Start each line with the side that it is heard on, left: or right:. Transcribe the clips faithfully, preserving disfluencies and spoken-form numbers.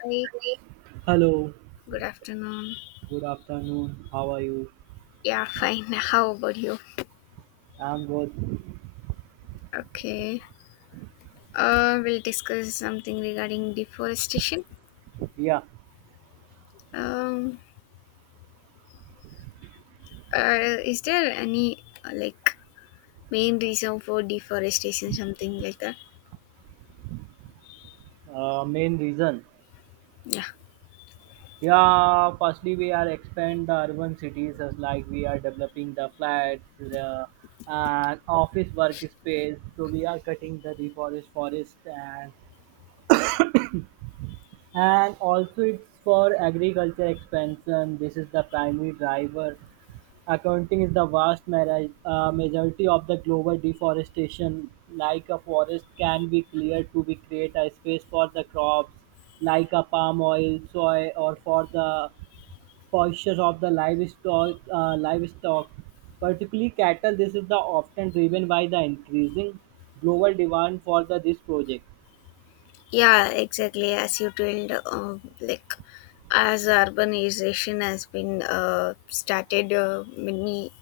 left: Hi,
right: Hello,
left: good afternoon.
right: good afternoon. How are you?
left: Yeah, fine. How about you?
right: I'm good.
left: Okay. Uh, we'll discuss something regarding deforestation.
right: Yeah,
left: Um, uh, is there any uh, like main reason for deforestation, something like that?
right: uh, main reason.
left: Yeah.
right: Yeah, firstly we are expand the urban cities as like we are developing the flats, the and office workspace. So we are cutting the reforest forest and and also it's for agriculture expansion. This is the primary driver. Accounting is the vast mari- uh, majority of the global deforestation. Like a forest can be cleared to be create a space for the crops, like a palm oil, soy, or for the pastures of the livestock. Uh, livestock, particularly cattle, this is the often driven by the increasing global demand for the this project.
left: Yeah, exactly. As you told, uh, like as urbanization has been uh, started, uh, many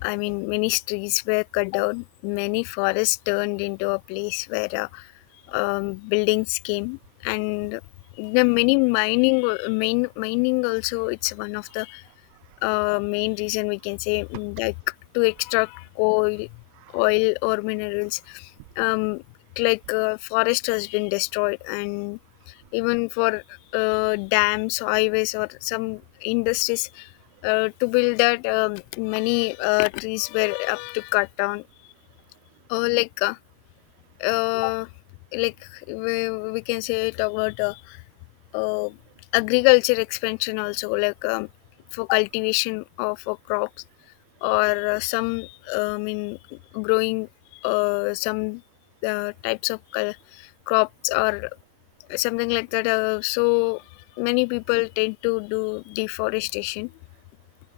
left: I mean many trees were cut down, many forests turned into a place where uh, um, building scheme and the many mining main mining also, it's one of the uh, main reason, we can say. Mm, like, to extract oil oil or minerals, um, like uh, forest has been destroyed, and even for uh, dams, highways, or some industries. Uh, to build that, um, many uh, trees were up to cut down, or like uh, uh, like we, we can say, talk about uh, uh, agriculture expansion also, like, um, for cultivation of uh, crops or uh, some, uh, i mean growing uh, some uh, types of col- crops or something like that. Uh, so many people tend to do deforestation,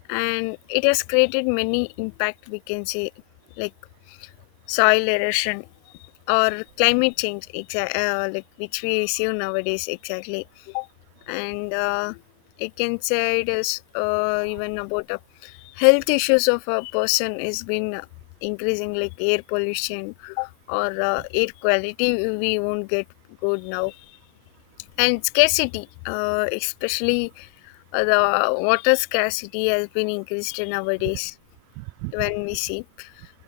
left: and it has created many impact, we can say, like soil erosion or climate change, exa- uh, like, which we receive nowadays exactly. And uh, I can say it is, uh, even about uh, health issues of a person is been increasing, like air pollution or uh, air quality we won't get good now, and scarcity, uh, especially uh, the water scarcity has been increased nowadays. When we see,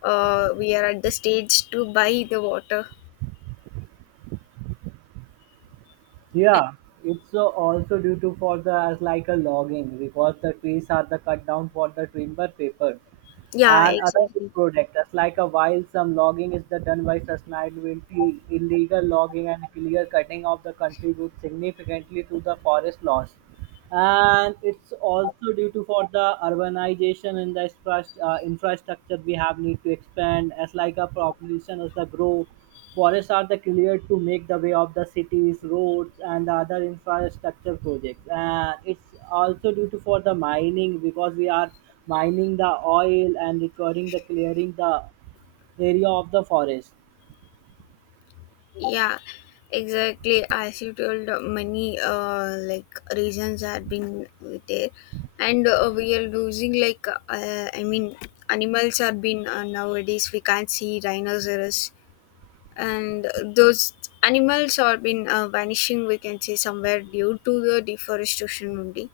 left: uh, we are at the stage to buy the water.
right: Yeah, it's uh, also due to for the as like a logging because the trees are the cut down for the timber paper
left: Yeah,
right: and other
left: exactly.
right: product. As like a while some logging is the done by sustainability, illegal logging and clear cutting of the contribute significantly to the forest loss. And it's also due to for the urbanization and the infra- uh, infrastructure we have need to expand as like a population as the grow forests are the cleared to make the way of the cities roads and the other infrastructure projects. And it's also due to for the mining because we are mining the oil and recording the clearing the area of the forest.
left: Yeah, exactly. As you told, uh, many uh, like reasons have been there, and uh, we are losing, like, uh, I mean, animals are been uh, nowadays. We can't see rhinoceros, and those animals are been uh, vanishing, we can say, somewhere due to the deforestation only.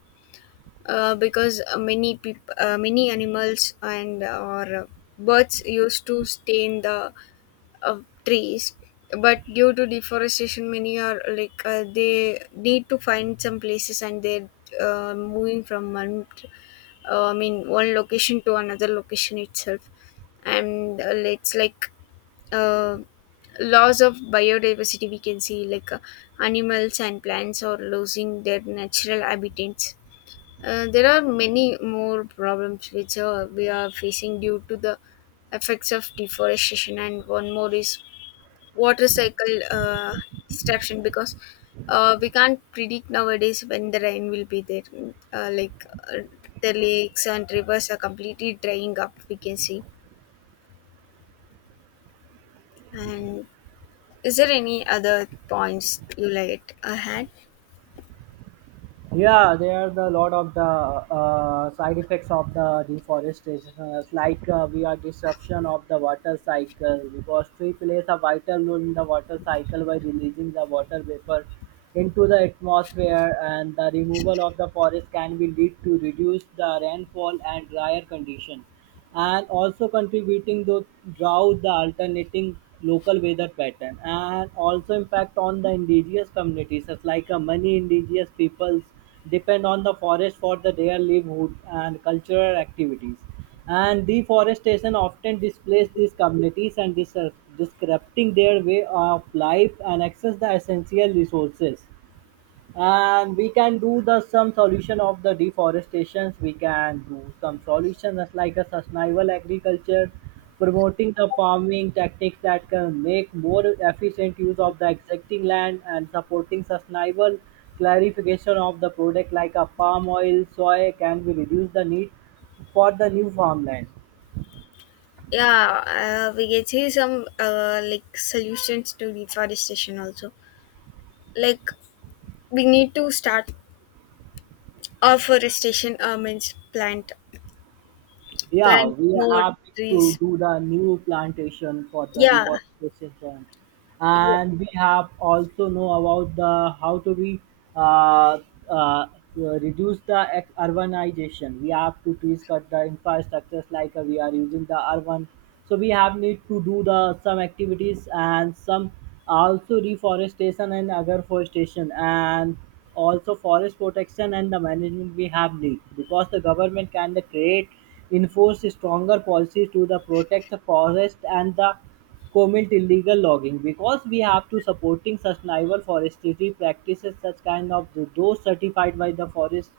left: Uh, because uh, many peop- uh, many animals and or uh, birds used to stay in the of trees, but due to deforestation many are, like, uh, they need to find some places, and they're uh, moving from one uh, I mean one location to another location itself. And uh, it's like uh, loss of biodiversity, we can see, like, uh, animals and plants are losing their natural habitats. Uh, there are many more problems which uh, we are facing due to the effects of deforestation, and one more is water cycle uh, disruption, because uh, we can't predict nowadays when the rain will be there. Uh, like uh, the lakes and rivers are completely drying up, we can see. And is there any other points you like ahead?
right: Yeah, there are the lot of the uh, side effects of the deforestation, uh, like uh, we are disruption of the water cycle because tree plays a vital role in the water cycle by releasing the water vapor into the atmosphere, and the removal of the forest can be lead to reduce the rainfall and drier condition and also contributing to drought, the alternating local weather pattern, and also impact on the indigenous communities, such like uh, many indigenous peoples depend on the forest for the their livelihood and cultural activities. And deforestation often displaces these communities and dis- disrupting their way of life and access the essential resources. And we can do the some solution of the deforestation. We can do some solutions as like a sustainable agriculture promoting the farming techniques that can make more efficient use of the existing land and supporting sustainable clarification of the product like a palm oil soy can we reduce the need for the new farmland.
left: Yeah, uh, we can see some uh, like solutions to deforestation also. Like, we need to start our forestation, uh, means plant
right: Yeah,
left: plant
right: we
left: more
right: have to
left: trees.
right: do the new plantation for the
left: Yeah,
right: deforestation.
left: yeah.
right: And we have also know about the how to be uh, uh, reduce the ex- urbanization we have to trees cut the infrastructures like uh, we are using the urban, so we have need to do the some activities and some also reforestation and agroforestation and also forest protection and the management we have need because the government can create enforce stronger policies to the protect the forest and the commit illegal logging because we have to supporting sustainable forestry practices such kind of th- those certified by the forest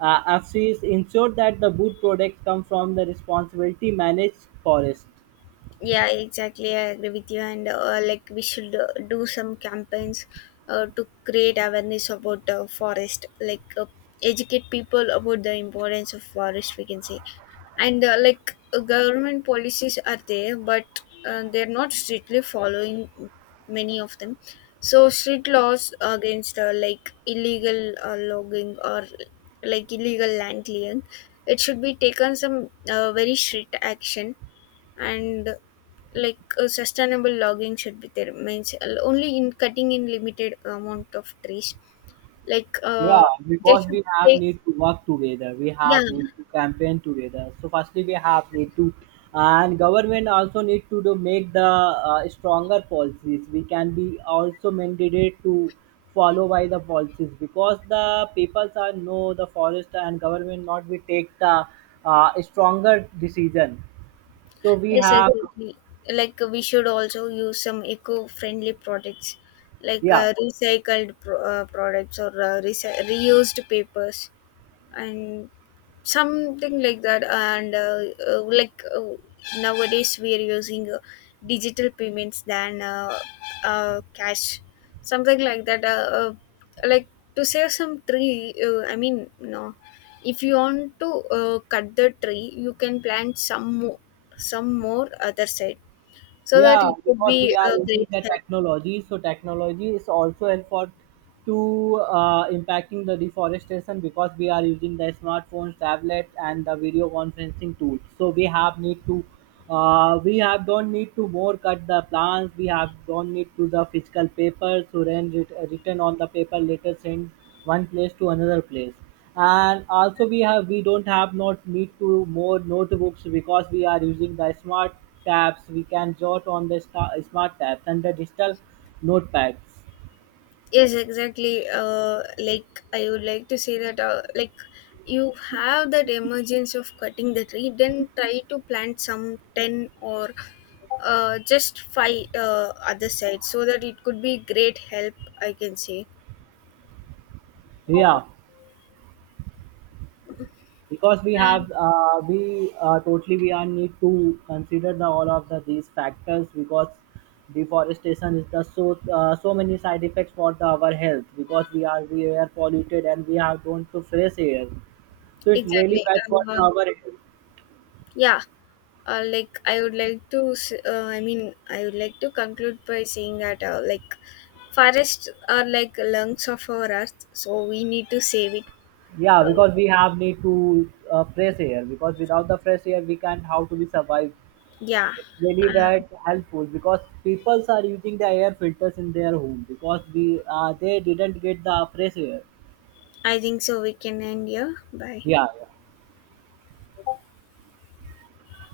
right: uh, F Cs ensure that the wood products come from the responsibility managed forest.
left: Yeah, exactly. I agree with you. And uh, like, we should uh, do some campaigns uh, to create awareness about uh, forest, like, uh, educate people about the importance of forest, we can say. And uh, like uh, government policies are there, but uh, they're not strictly following many of them. So strict laws against, uh, like, illegal uh, logging or like illegal land clearing, it should be taken some uh, very strict action. And like, uh, sustainable logging should be there, means uh, only in cutting in limited amount of trees, like uh,
right: Yeah,
left: they
right: because
left: should
right: we have
left: take,
right: need to work together. We
left: yeah.
right: have need to campaign together. So firstly, we have need to, and government also need to do make the uh, stronger policies. We can be also mandated to follow by the policies because the peoples are know the forest and government not we take the uh, stronger decision. So we
left: Yes,
right: have.
left: exactly, like, uh, we should also use some eco-friendly products, like
right: Yeah.
left: uh, recycled pro- uh, products or uh, reci- reused papers and something like that. And uh, uh, like, uh, nowadays we are using uh, digital payments than uh, uh, cash, something like that. Uh, uh, like, to save some tree, uh, i mean no, if you want to uh, cut the tree, you can plant some more, some more other side, so that
right: Yeah,
left: it could
right: because
left: be
right: we
left: a
right: are using
left: great
right: the
left: help.
right: technology, so technology is also helpful to uh, impacting the deforestation because we are using the smartphones, tablets, and the video conferencing tools. So we have need to, uh, we have don't need to more cut the plants. We have don't need to the physical paper, so then writ- written on the paper later send one place to another place. And also we have we don't have not need to more notebooks because we are using the smart tabs. We can jot on the sta- smart tabs and the digital notepads.
left: Yes, exactly. Uh, like, I would like to say that, uh, like, you have that emergence of cutting the tree, then try to plant some ten or uh, just five uh, other sides, so that it could be great help, I can say.
right: Yeah, because we
left: And
right: have uh, we uh, totally we are need to consider the all of the these factors because deforestation is the so uh, so many side effects for the our health because we are we are polluted and we have don't to fresh air, so it's really
left: exactly.
right: bad for
left: Uh,
right: the, our health.
left: yeah. Uh, like, I would like to. s- Uh, I mean, I would like to conclude by saying that, uh, like, forests are like lungs of our earth, so we need to save it.
right: Yeah,
left: Uh,
right: because we have need to uh, fresh air. Because without the fresh air, we can't how to be survive.
left: Yeah,
right: It's really
left: uh,
right: bad helpful because people are using the air filters in their home because we uh, they didn't get the fresh air.
left: I think so. We can end here. Bye.
right: Yeah, yeah.